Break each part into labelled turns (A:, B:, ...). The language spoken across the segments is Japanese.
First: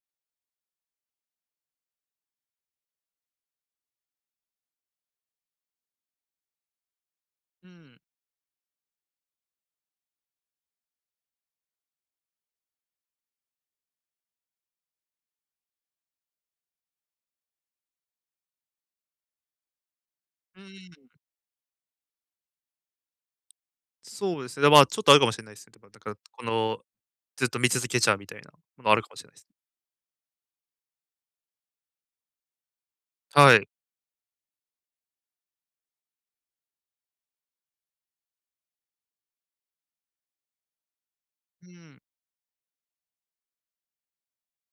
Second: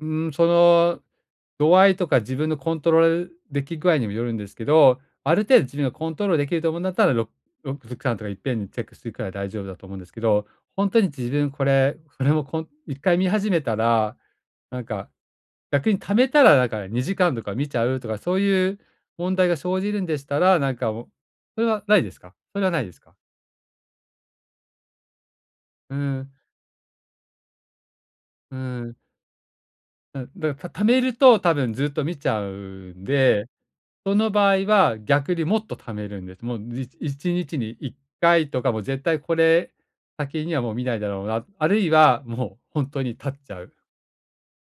A: うーん、その、度合いとか自分のコントロール出来具合にもよるんですけど、ある程度自分がコントロール出来ると思うんだったら、ろ
B: う
A: ろく [unintelligible]
B: ん。
A: かんとかいっぺんにチェックしていくから大丈夫だと思うんですけど、ほんとに自分これ、それもこん1回見始めたら、なんか逆に溜めたらなんか2時間とか見ちゃうとかそういう問題が生じるんでしたら、なんかも
B: [unintelligible]
A: それはないですかそれはないですか？
B: そうですね。で、ま、ちょっとあるかもしんないすね。だから
A: う
B: だから
A: ーん。
B: このずっと見続けちゃうみたいな
A: う
B: のが、あ
A: ん。
B: るかもしれないす。
A: うん、だた溜めると多分ずっと見ちゃうんで、
B: はい。
A: その場合は逆にもっと溜めるんです。もうじ1日に1回とか、もう絶対これ先にはもう見ないだろうな、
B: う
A: あるい
B: ん。
A: は、もうほんとに絶っちゃう。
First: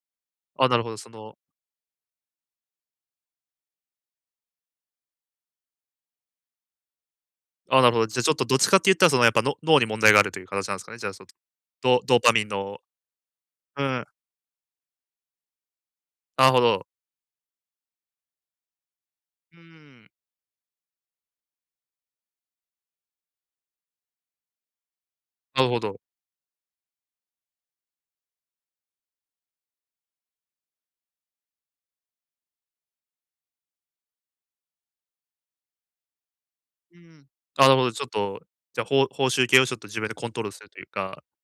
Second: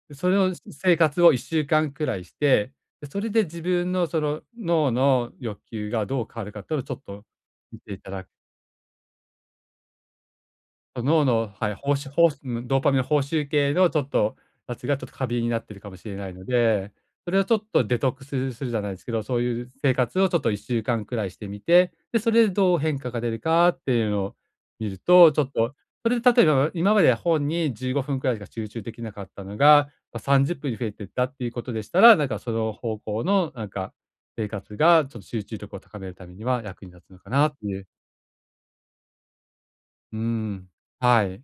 A: うそれのす
B: あ、なるほど、
A: 生
B: そ
A: 活を
B: の
A: 1週間くらいして、それで自分のその脳の欲求がどう変わるか、とをちょっと見
B: あ、なる
A: て
B: ほ
A: い
B: ど。
A: た
B: じゃ、
A: だ
B: ちょっとどっちかって言ったら、そのやっぱの脳に問題があるという形なんすかね、
A: あ、
B: じゃあ、そ
A: 脳
B: の、
A: の、はい、ほう
B: ド
A: し
B: ドー
A: ほ
B: パ
A: うし
B: ミン
A: ん、ド
B: の
A: ーパミンの報酬系
B: う
A: のちょ
B: ん。
A: っと、たちがちょっと過敏になっているかもしれないの
B: なるほど。
A: で、それをちょっとデトックスするするじゃないですけど、そう
B: う
A: いう生
B: ん。
A: 活をちょっと1週間くらいしてみて、で、それでどう変化が出るかっていうのを見ると、ちょっ
B: なる
A: と、
B: ほど。
A: それで例えば、今までは本に15分くらいしか集中出来なかったのが、ま、30分に増えていったっていうことでしたら、なんかその方向のなんか生活が、ちょっと集中力を高めるためには役に
B: う
A: 立つの
B: ん。
A: かなって
B: なる
A: い
B: ほ
A: う。
B: ど、ちょっと、じゃあ報報酬系をちょっと自分で
A: う
B: コントロールする
A: ん、
B: というか。
A: はい。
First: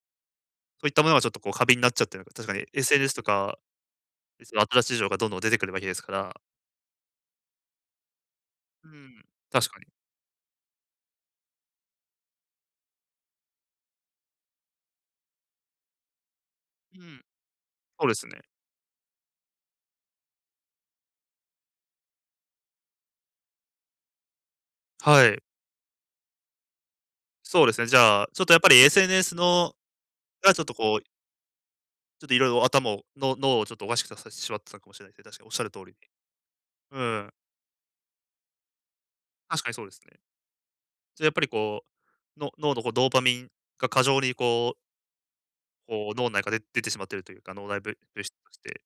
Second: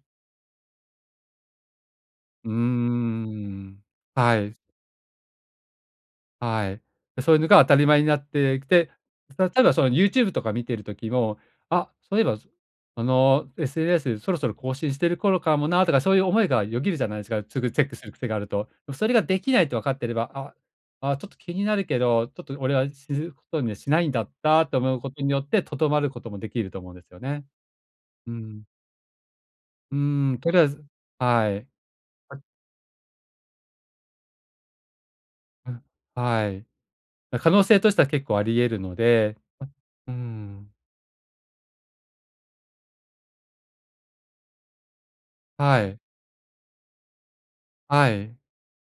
B: そういったものがちょっとこう過敏になっちゃってるのか。確
A: うー
B: か
A: ん、う
B: に SNS と
A: んう
B: か
A: ん。は
B: です
A: い。
B: ね、新しい情報がどんどん出てくるわけですから。
A: はい。で、そういうのが当たり前になってき
B: う
A: て、
B: ん、
A: たた
B: 確
A: だ
B: か
A: そ
B: に。
A: の YouTube とか見てる時も、「あ、そういえばあの SNS そろそろ更新してる頃かもな」とかそういう思いがよぎ
B: う
A: るじゃないで
B: ん。
A: すか、すぐチェック
B: そ
A: す
B: う
A: る
B: です
A: 癖が
B: ね。
A: あると。それが出来ないと分かってれば、「あ、ああ、ちょっと気になるけど、ちょっと俺は知ることにはしないんだった」と思うこと
B: は
A: によ
B: い。
A: って、とどまることも出来ると思うんですよね。
B: そうですね、じゃあ、
A: う
B: ちょっとやっ
A: ん。
B: ぱり SNS の
A: うーん、と
B: が
A: り
B: ち
A: あ
B: ょっ
A: え
B: と
A: ず、
B: こう
A: はい。
B: ちょっと
A: [unintelligible]
B: 色々頭を、の脳をちょっとおかしくさせせしまってたかもしれないすね、確か仰る
A: う
B: 通
A: ん、
B: りに。
A: はい、
B: うん。
A: だ可能性としては結構あり得るので
B: 確かにそうです
A: うー
B: ね。
A: ん。
B: じゃ、やっぱりこう、の脳のこうドーパミンが過剰にこう
A: はい。
B: こう、脳ん中で出てしまっているというか、脳内ぶ
A: は
B: 物質
A: い。
B: として、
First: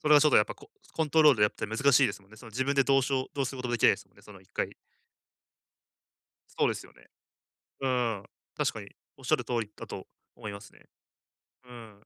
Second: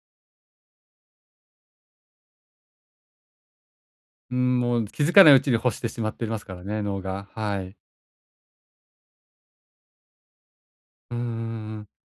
B: それはちょっとやっぱこコントロールやって難しいですもんね。その自分でどうしょうどうすることも出来ないですんね、そ
A: うー
B: のいっ
A: ん、
B: かい
A: もう、つ気づかないうちに欲してしまってますから
B: そうで
A: ね、
B: すよ
A: 脳
B: ね。
A: が、はい。
B: うん、確かに仰る通りだと思いますね。
A: うーん、う
B: う
A: んうん。
B: ん。